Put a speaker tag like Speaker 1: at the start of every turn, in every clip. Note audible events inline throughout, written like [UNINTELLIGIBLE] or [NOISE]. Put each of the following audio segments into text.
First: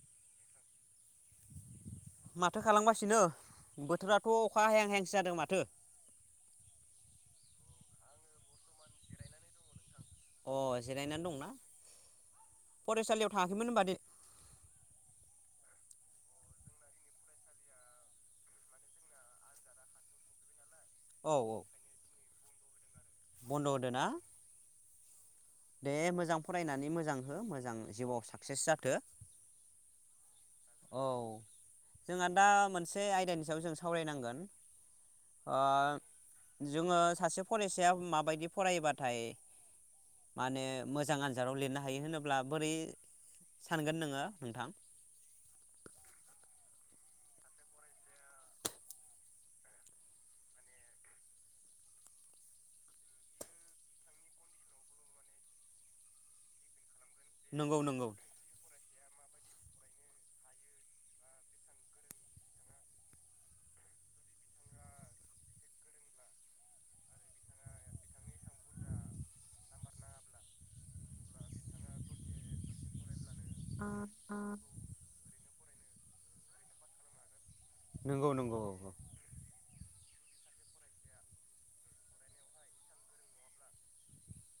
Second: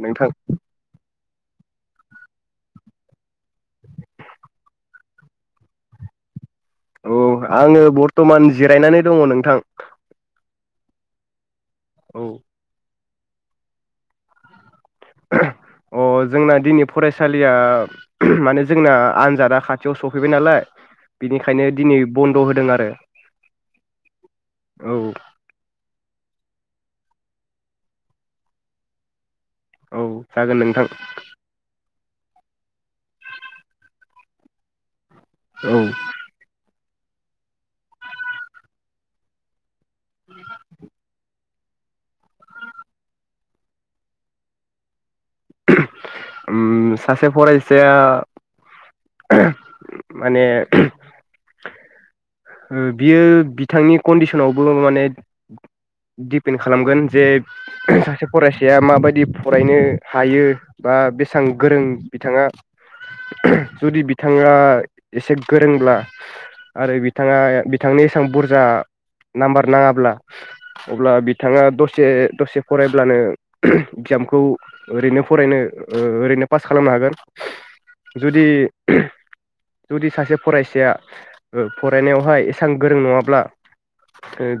Speaker 1: नोंथां।
Speaker 2: माथो खालामगासिनो बोथोराथ अखा हाहां हाहांसो जादों माथो।
Speaker 1: औ आंङो बरथमान जिरायनानै दङ नोंथां।
Speaker 2: अ जिरायनानै दंना।
Speaker 1: औ
Speaker 2: फरायसालियाव थाङाखैमोन होनबा दे
Speaker 1: अ जोंना दिनै फरायसालिया माने जोंना आनजादा खाथियाव सफैबाय नालाय।
Speaker 2: औ औ
Speaker 1: बिनिखायनो दिनै बन्द। द' होदों आरो
Speaker 2: बन्द' होदों ना
Speaker 1: औ
Speaker 2: दे मोजां फरायनानै मोजां हो मोजां जिउआव साक्सेस जाथो
Speaker 1: औ जागोन नोंथां
Speaker 2: औ जोंहा दा मोनसे आयदानि सायाव जों सावरायनांगोन।
Speaker 1: औ
Speaker 2: [INAUDIBLE] जोङो सासे फरायसाया माबायदि फरबाथाय माने मोजां बाजाराव लिरनो हायो होनोब्ला बोरै सानगोन नोङो नोंथां।
Speaker 1: सासे फरायसाया माने बियो बिथांनि कन्डिसनावबो माने दिडपेन्ड खालामगोन जे
Speaker 2: नंगौ नंगौ
Speaker 1: सासे फरायसाया मा बायदि फरायनो हायो बा बेसेबां गोरों बिथाङा जुदि बिथाङा एसे गोरोंब्ला आरो। बिथाङा बिथांनि एसेबां बुरजा नाम्बार नाङाब्ला अब्ला बिथाङा दसे दसे फरायब्लानो एगजामखौ ओरैनो फरायनो। ओरैनो पास खालामनो हागोन
Speaker 2: नंगौ
Speaker 1: जुदि
Speaker 2: नंगौ
Speaker 1: जुदि सासे फरायसाया फरायनायावहाय एसेबां गोरों नङाब्ला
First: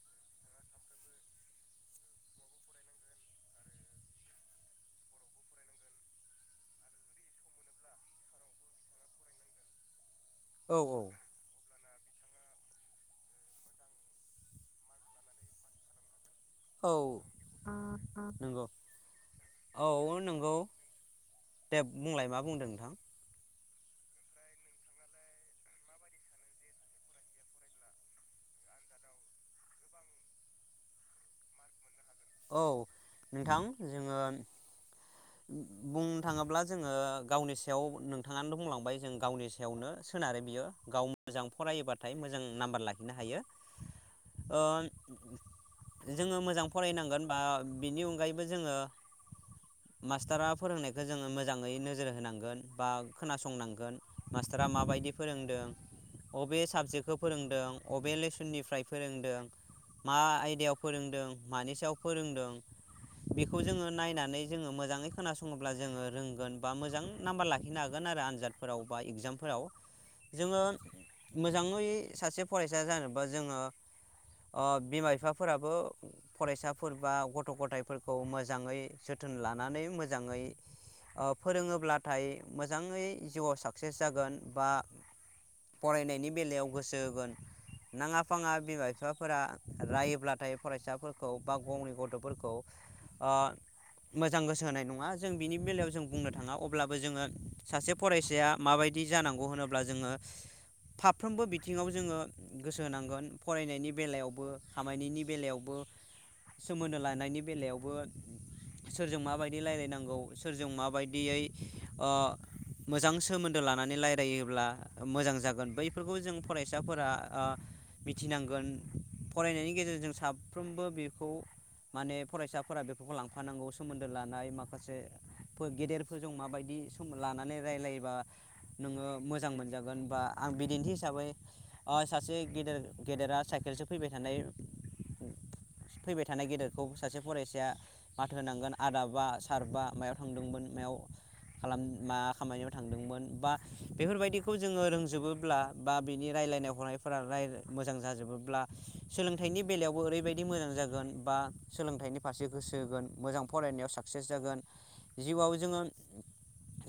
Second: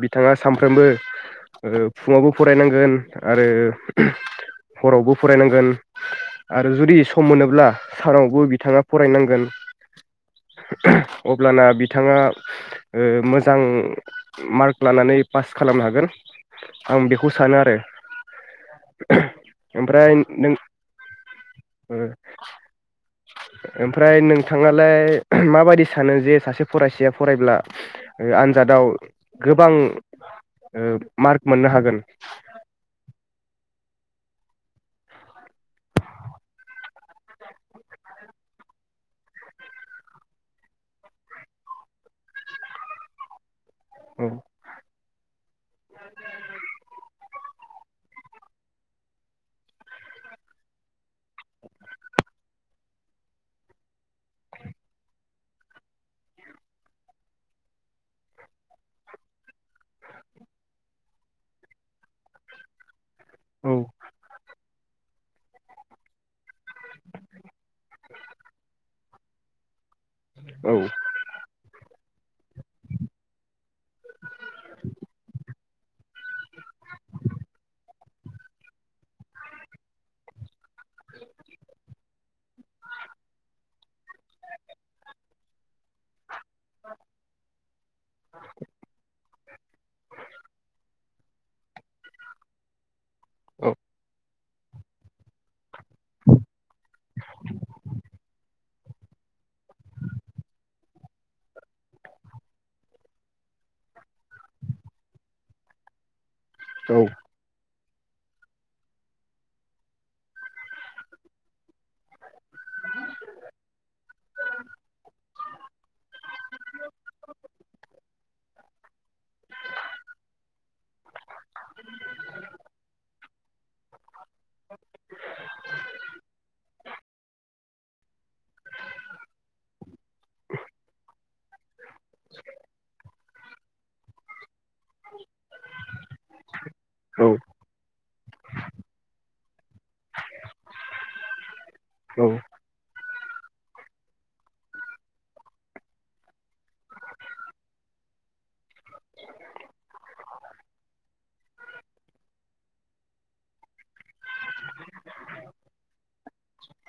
Speaker 1: बिथाङा सानफ्रोमबो फुङावबो फरायनांगोन आरो हरावबो फरायनांगोन आरो जुदि सम मोनोब्ला सारावबो बिथाङा फरायनांगोन।
Speaker 2: औ
Speaker 1: अब्लाना बिथाङा मोजां मार्क लानानै पास खालामनो हागोन।
Speaker 2: औ
Speaker 1: आं बेखौ सानो आरो
Speaker 2: नंगौ
Speaker 1: ओमफ्राय
Speaker 2: औ
Speaker 1: नों
Speaker 2: नंगौ दे बुंलाय मा बुंदों नोंथां?
Speaker 1: ओमफ्राय नोंथाङालाय माबायदि सानो जे सासे फरायसाया फरायब्ला आनजादाव गोबां मार्क मोननो हागोन
Speaker 2: औ नोंथां जोङो बुंनो थाङोब्ला जोङो गावनि सायाव नोंथाङानो बुंलांबाय जों गावनि सायावनो सोनारो बियो गाव मोजां फरायोबाथाय मोजां नाम्बार लाहैनो हायो।
Speaker 1: औ
Speaker 2: ओ। जोङो मोजां फरायनांगौ। बा बिनि अनगायैबो जोङोारा फोरोंनायखौ जोङो मोजाङै नोजोर होनांगोन बा खोनासंनांगोन मास्टारा माबायदि फोरोंदों बबे साबजेक्टखौ फोरोंदों अबे लेसननिफ्राय फोरोंदों मा आयदायाव फोरोंदों मानि सायाव फोरोंदों। बेखौ
Speaker 1: औ
Speaker 2: जोङो नायनानै जोङो मोजाङै खोनासङोब्ला जोङो रोंगोन बा मोज नाम्बार लाखिनो हागोन थागोन आरो आनजादफोराव बा इगजामफोराव जोङो
Speaker 1: औ
Speaker 2: मोजाङै सासे फरायसा जानोबा जोङो ओ बिमा बिफा फोरा ओ फरायसा फोर बा गथ' गथायफोरखौ मोजाङै जोथोन लानानै मोजाङै ओ फोरोङोब्लाथाय मोजाङै जिउआव साक्सेस जागोन बा फरायनायनि बेलायाव गोसो होगोन नाङा फाङा बिमा बिफाफोरा रायोब्लाथाय फरायसाफोरखौ बा गावनि गथ'फोरखौ आ
Speaker 1: औ
Speaker 2: मो मोजां गोसो होनाय नङा जों बिनि बेलायाव जों बुंनो थाङा अब्लाबो जोङो सासे फरायसाया माबायदि जानांगौ होनोब्ला जोङो फाफ्रोमबो बिथिङाव जोङो गोसो होनांगोन फरायनायनि बेलायावबो खामायनायनि बेलायावबो सोमोन्दो
Speaker 1: औ
Speaker 2: लानायनि बेलायाव सोरजों माबायदि रायलायनांगौ सोरजों माबायदियै ओ मोजां सोमोन्दो लानानै रायलायोब्ला मोजां जागोन बैफोरखौ जों फरायसाफोरा आ मिथिनांगोन फरायनायनि गेजेरजों साफ्रोमबो खौ माने फरायसाफोरा बेफोरखौ लांफानांगौ सोमोन्दो लानाय माखासे गेदेरफोरजों माबायदि लानानै रायलायोबा नोङो मोजां मोनजागोन बा आं बिदिन्थि हिसाबै ओ सासे गेदेर गेदेरा साइकेलसो फैबाय थानाय फैबाय थानाय गेदेर खौ सासे फरायसाया माथो होनांगोन आदा बा सार बा मायाव थांदोंमोन मायाव खालाम मा
Speaker 1: औ
Speaker 2: खामानियाव थांदोंमोन बा बेफोरबायदिखौ जोङो रोंजोबोब्ला बा बिनि रायलायनाय हनायफोरा मोजां जाजोबोब्ला सोलोंथाइनि बेलायावबो ओरैबायदि बिदि मोजां जागोन बा सोलोंथाइनि फारसे गोसो होगोन मोजां फरायनायाव साक्सेस जागोन जिउआव जोङो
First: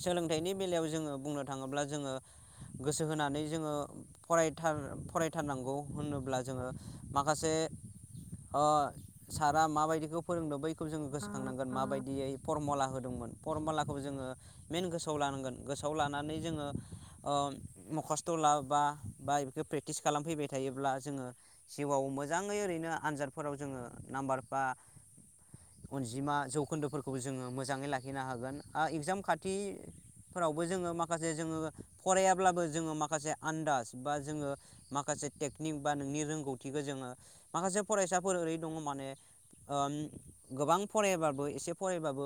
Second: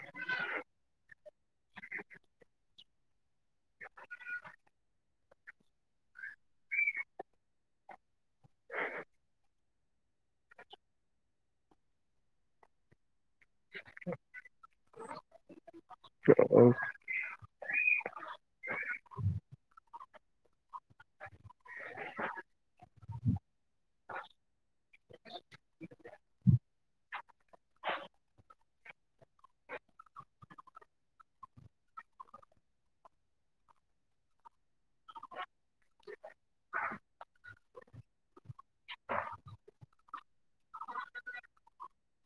Speaker 2: सोलोंथाइनि बेलायाव जोङो बुंनो थाङोब्ला जोङो गोसो होनानै जोङो फरायथार फरायथारनांगौ होनोब्ला जोङो माखासे ओ सारा माबायदिखौ फोरोंदों बैखौ जोङो गोसोखांनांगोन माबायदियै फरमला होदोंमोन फरमलाखौ जोङो मेन गोसोआव लानांगोन गोसोआव लानानै जोङो
Speaker 1: औ
Speaker 2: ओ मखास्थ' लाबा बा बेखौ प्रेक्टिस खालामफैबाय थायोब्ला जोङो जिउआव मोजाङै ओरैनो आनजादफोराव जोङो नाम्बार बा अनजिमा जौखोन्दोफोरखौबो जोङो मोजाङै लाखिनो हागोन आ इगजाम खाथिफोरावबो जोङो माखासे जोङो फरायाब्लाबो जोङो माखासे आन्दाज बा जोङो माखासे टेकनिक बा नोंनि रोंगौथिखौ जोङो माखासे फरायसाफोर ओरै दङ माने ओ गोबां फरायाबाबो एसे फरायबाबो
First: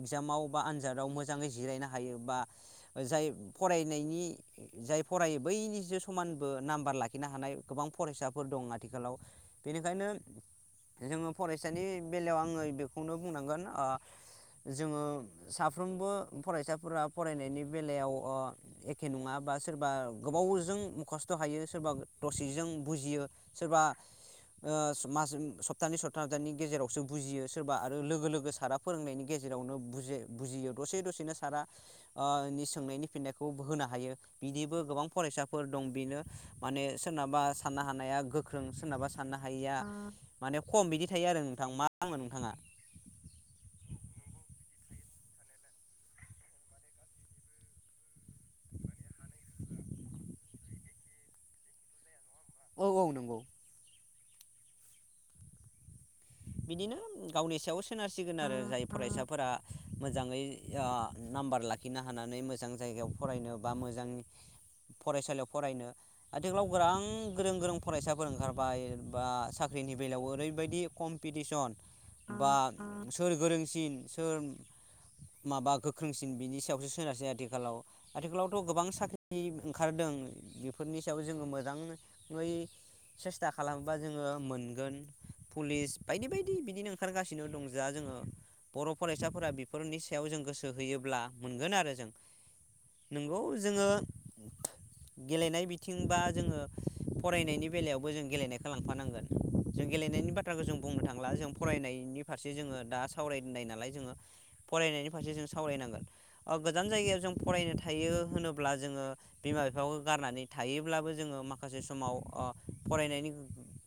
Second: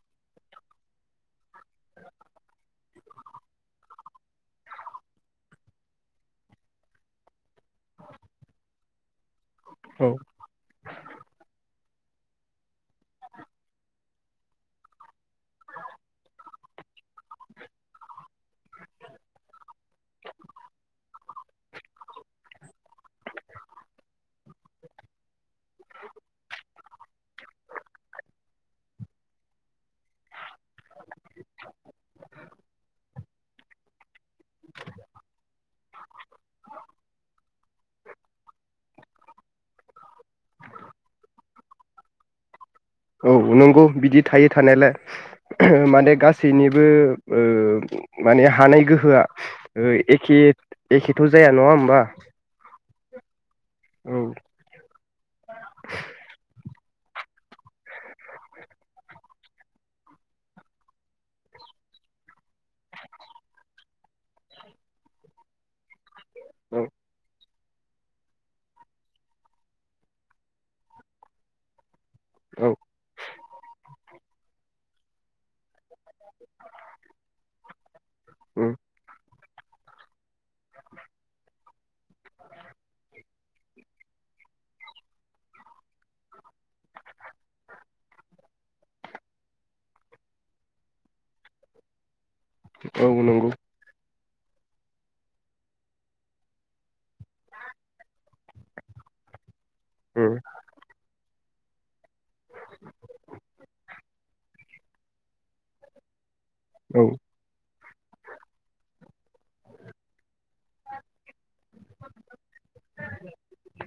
Speaker 2: इगजामाव बा आनजादाव मोजाङै जिरायनो हायो बा जाय फरायनायनि जाय फरायो बैनिसो समानबो नाम्बार लाखिनो हानाय गोबां फरायसाफोर दं आथिखालाव। बेनिखायनो
Speaker 1: औ
Speaker 2: जोङो फरायसानि बेलायाव आङो बेखौनो बुंनांगोन ओ जोङो साफ्रोमबो फरायसाफोरा फरायनायनि बेलायाव ओ एखे नङा बा सोरबा गोबावजों मुखास्थ' हायो सोरबा दसेजों बुजियो सोरबा ओ मास सप्तानै सप्ताथामनि गेजेरावसो बुजियो सोरबा आरो लोगो लोगो सारा फोरोंनायनि गेजेरावनो बुजा बुजियो दसे दसेनो सारा ओ नि सोंनायनि फिननायखौ होनो हायो बिदिबो गोबां फरायसाफोर दं बेनो माने सोरनाबा साननो हानाया गोख्रों सोरनाबा साननो हायिया माने खम बिदि थायो, आरो नोंथां [UNINTELLIGIBLE] नोंथाङा?
Speaker 1: औ नंगौ बिदि थायो थानायलाय माने गासैनिबो ओ माने हानाय गोहोआ एखे एखेथ' जाया नङा होमबा?
Speaker 2: औ औ नंगौ।
Speaker 1: औ।
Speaker 2: बिदिनो गावनि सायाव सोनारसिगोन आरो जाय फरायसाफोरा मोजाङै ओ नाम्बार लाखिनो हानानै मोजां जायगायाव फरायनो बा मोजां फरायसालियाव फरायनो आथिखालाव
Speaker 1: औ
Speaker 2: गोरां गोरों गोरों फरायसाफोर ओंखारबाय बा साख्रिनि बेलायाव ओरैबायदि कम पिटिसन बा
Speaker 1: औ
Speaker 2: सोर गोरोंसिन सोर माबा गोख्रोंसिन बिनि सायावसो सोनारसै आथिखालाव आथिखालावथ'
Speaker 1: उम
Speaker 2: गोबां साख्रि ओंखारदों बेफोरनि सायाव जोङो मोजाङै सेस्था खालामोबा जोङो मोनगोन पुलिस बायदि बायदि बिदिनो ओंखारगासिनो दं जा जोङो बर' फरायसाफोरा बेफोरनि सायाव जों गोसो होयोब्ला मोनगोन आरो जों नंगौ जोङो गेलेनाय बिथिं बा जोङो फरायनायनि बेलायावबो जों गेलेनायखौ लांफानांगोन जों गेलेनायनि
Speaker 1: उम
Speaker 2: बाथ्राखौ जों बुंनो थांला जों फरायनायनि फारसे जोङो दा सावरायनाय नालाय जोङो फरायनायनि फारसे जों सावरायनांगोन गोजान
Speaker 1: औ
Speaker 2: जायगायाव जों फरायनो थायो होनोब्ला जोङो बिमा बिफाखौ गारनानै थायोब्लाबो जोङो माखासे समाव ओ फरायनायनि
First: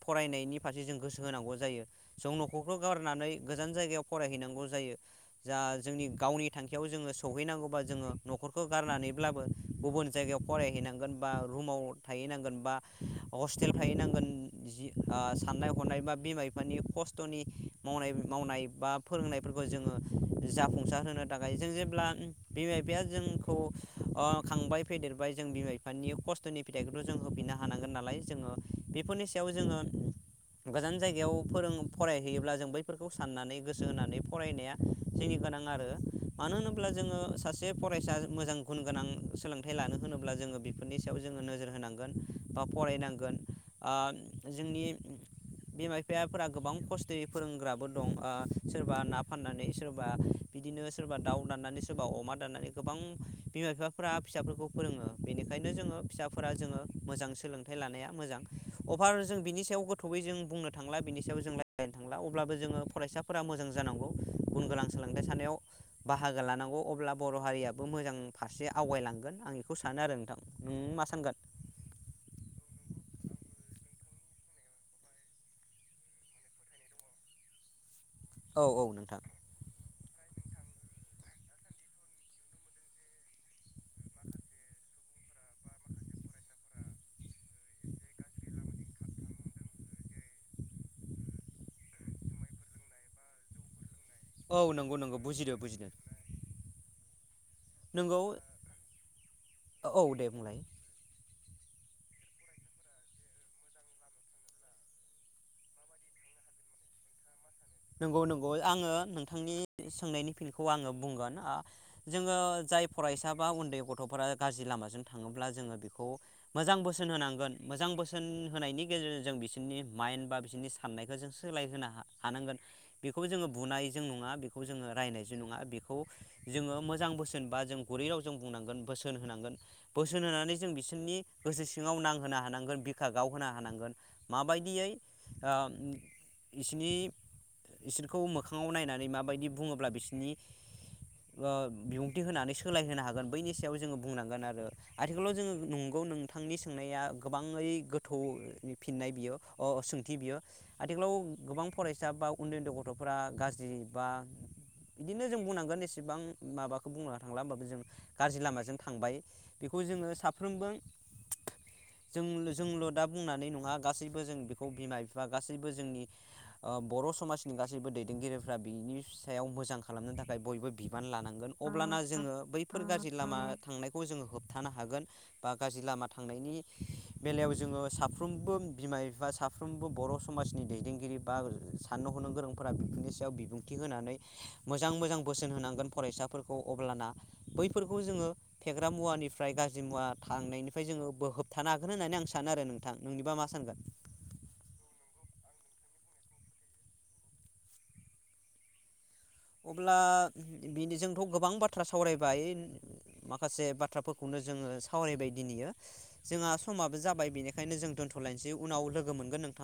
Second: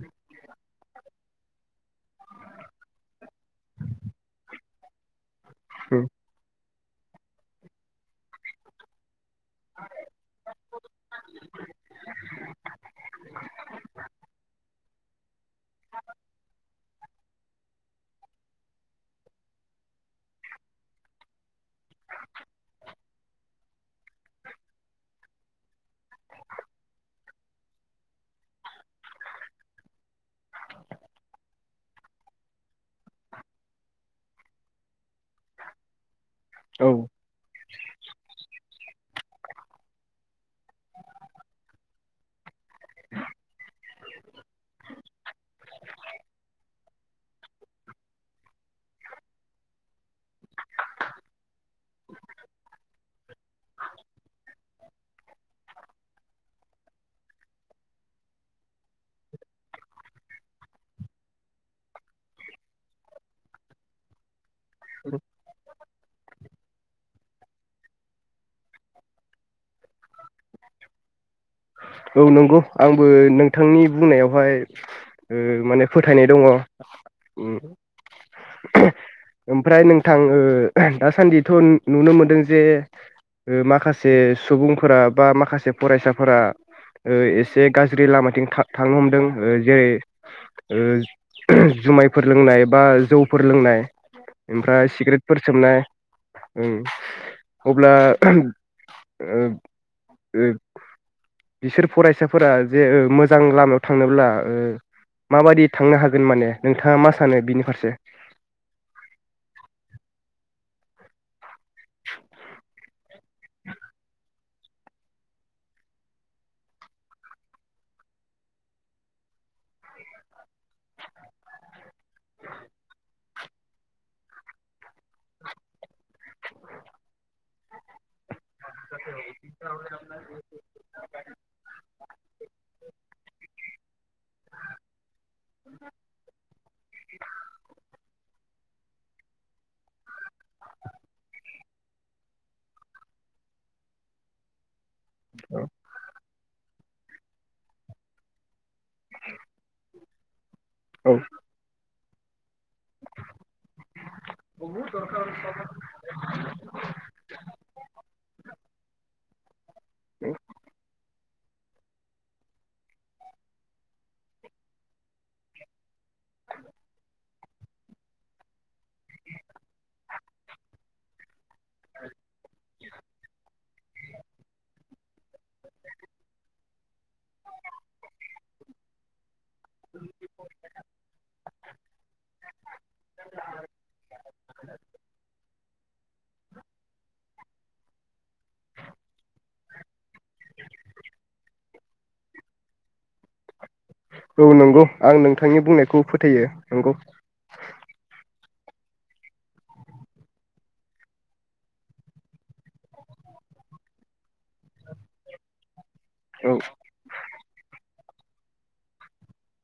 Speaker 2: फरायनायनि फारसे जों गोसो होनांगौ जायो। जों न'खरखौ गारनानै गोजान जायगायाव फरायहैनांगौ जायो जा जोंनि
Speaker 1: उम
Speaker 2: गावनि थांखियाव जोङो सहैनांगौबा जोङो न'खरखौ गारनानैब्लाबो गुबुन जायगायाव फरायहैनांगोन बा रुमाव थाहैनांगोन बा हस्टेल थाहैनांगोन जि साननाय हनाय बा बिमा बिफानि खस्थ'नि मावनाय मावनाय बा फोरोंनायफोरखौ जोङो जाफुंसार होनो थाखाय जों जेब्ला बिमा बिफाया जोंखौ ओ खांबाय फेदेरबाय जों बिमा बिफानि खस्थ'नि फिथाइखौथ' जों होफिननो हानांगोन नालाय जोङो बेफोरनि सायाव जोङो गोजान जायगायाव फोरों फरायहैयोब्ला जों बैफोरखौ साननानै गोसो होनानै फरायनाया जोंनि गोनां आरो मानो होनोब्ला
Speaker 1: औ
Speaker 2: जोङो सासे फरायसा मोजां गुन गोनां सोलोंथाइ लानो होनोब्ला जोङो बेफोरनि सायाव जोङो नोजोर होनांगोन बा फरायनांगोन ओ जोंनि बिमा बिफाफोरा गोबां खस्थ'यै फोरोंग्राबो दं ओ सोरबा ना फाननानै सोरबा बिदिनो सोरबा दाउ दाननानै सोरबा अमा दाननानै गोबां बिमा बिफा फेरा फिसाफोरखौ फोरोङो बेनिखायनो जोङो फिसाफोरा जोङो मोजां सोलोंथाइ लानाया मोजां अबार जों बिनि सायाव गोथौयै जों बुंनो थांला बिनि सायाव जों रायज्लायनो थांला अब्लाबो जोङो फरायसाफोरा मोजां जानांगौ गुन गोनां सोलोंथाइ सानायाव बाहागो लानांगौ अब्ला बर' हारियाबो मोजां फारसे आवगायलांगोन आं बेखौ सानो आरो नोंथां नों मा सानगोन?
Speaker 1: औ नंगौ आंबो नोंथांनि बुंनायावहाय ओ माने फोथायनाय दङ।
Speaker 2: औ औ नोंथां।
Speaker 1: ओमफ्राय नोंथां ओ दासान्दिथ' नुनो मोनदों जे ओ माखासे सुबुंफोरा बा माखासे फरायसाफोरा ओ एसे गाज्रि लामाथिं थां थांनो हमदों जेरै ओ जुमायफोर लोंनाय बा जौफोर लोंनाय
Speaker 2: औ नंगौ नंगौ बुजिदो बुजिदो।
Speaker 1: उम। अब्ला
Speaker 2: नंगौ
Speaker 1: ओ
Speaker 2: औ दे
Speaker 1: ओ
Speaker 2: बुंलाय
Speaker 1: बिसोर फरायसाफोरा जे मोजां लामायाव थांनोब्ला ओ माबायदि थांनो हागोन माने नोंथाङा मा सानो बिनि फारसे
Speaker 2: नंगौ नंगौवाय आङो नोंथांनि सोंनायनि फिनखौ आङो बुंगोन आ जोङो जाय फरायसा बा उन्दै गथ'फोरा गाज्रि लामाजों थाङोब्ला जोङो बेखौ मोजां बोसोन होनांगोन मोजां बोसोन होनायनि गेजेरजों जों बिसोरनि माइन्ड बा बिसोरनि साननायखौ जों सोलाय होनो हानांगोन। बेखौ जोङो बुनायजों नङा बेखौ जोङो रायनायजों नङा बेखौ जोङो मोजां बोसोन बा जों गुरै राव जों बुंनांगोन बोसोन होनांगोन बोसोन होनानै जों बिसोरनि गोसो सिङाव नांहोनो हानांगोन बिखा गावहोनो हानांगोन माबायदियै ओ बिसोरनि बेखौ मोखाङाव नायनानै माबायदि बुङोब्ला बिसोरनि ओ बिबुंथि होनानै सोलायहोनो हागोन बैनि सायाव जोङो बुंनांगोन आरो। आथिखालाव जोङो नंगौ नोंथांनि सोंनाया गोबाङै गोथौ फिननाय बियो अह सोंथि बियो
Speaker 1: औ
Speaker 2: आथिखालाव गोबां फरायसा जाबा उन्दै उन्दै गथ' गथ'फ्रा गाज्रि बा बिदिनो जों बुंनांगोन एसेबां माबाखौ बुंनो थांला होमबाबो जों गाज्रि लामाजों थांबाय बेखौ जोङो साफ्रोमबो जों जोंल' दा बुंनानै नङा गासैबो जों बेखौ बिमा बिफा गासैबो जोंनि ओ बर' समाजनि गासैबो दैदेनगिरिफ्रा बिनि सायाव मोजां खालामनो थाखाय बयबो बिबान लानांगोन अब्लाना जोङो बैफोर गाज्रि लामा थांनायखौ जोङो होबथानो हागोन बा गाज्रि लामा थांनायनि बेलायाव जोङो साफ्रोमबो बिमा बिफा साफ्रोमबो बर' समाजनि दैदेनगिरि बा साननो हनो गोरोंफोरा बेफोरनि सायाव बिबुंथि होनानै मोजां मोजां बोसोन होनांगोन फरायसाफोरखौ अब्लाना बैफोरखौ जोङो फेग्रा मुवानिफ्राय गाज्रि मुवा थांनायनिफ्राय जोङो बो होबथानो हागोन होननानै आं सानो आरो नोंथां नोंनिबा मा सानगोन?
Speaker 1: औ नंगौ आं नोंथांनि बुंनायखौ फोथायो नंगौ।
Speaker 2: अब्ला बिदिजोंथ' गोबां बाथ्रा सावरायबाय माखासे बाथ्राफोरखौनो जोङो सावरायबाय दिनैयो। जोंहा
Speaker 1: औ
Speaker 2: समाबो जाबाय बेनिखायनो जों दोनथ' लायसै उनाव लोगो मोनगोन नों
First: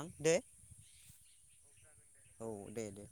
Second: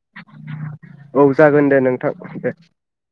Speaker 1: औ जागोन दे नोंथां दे।
Speaker 2: औ दे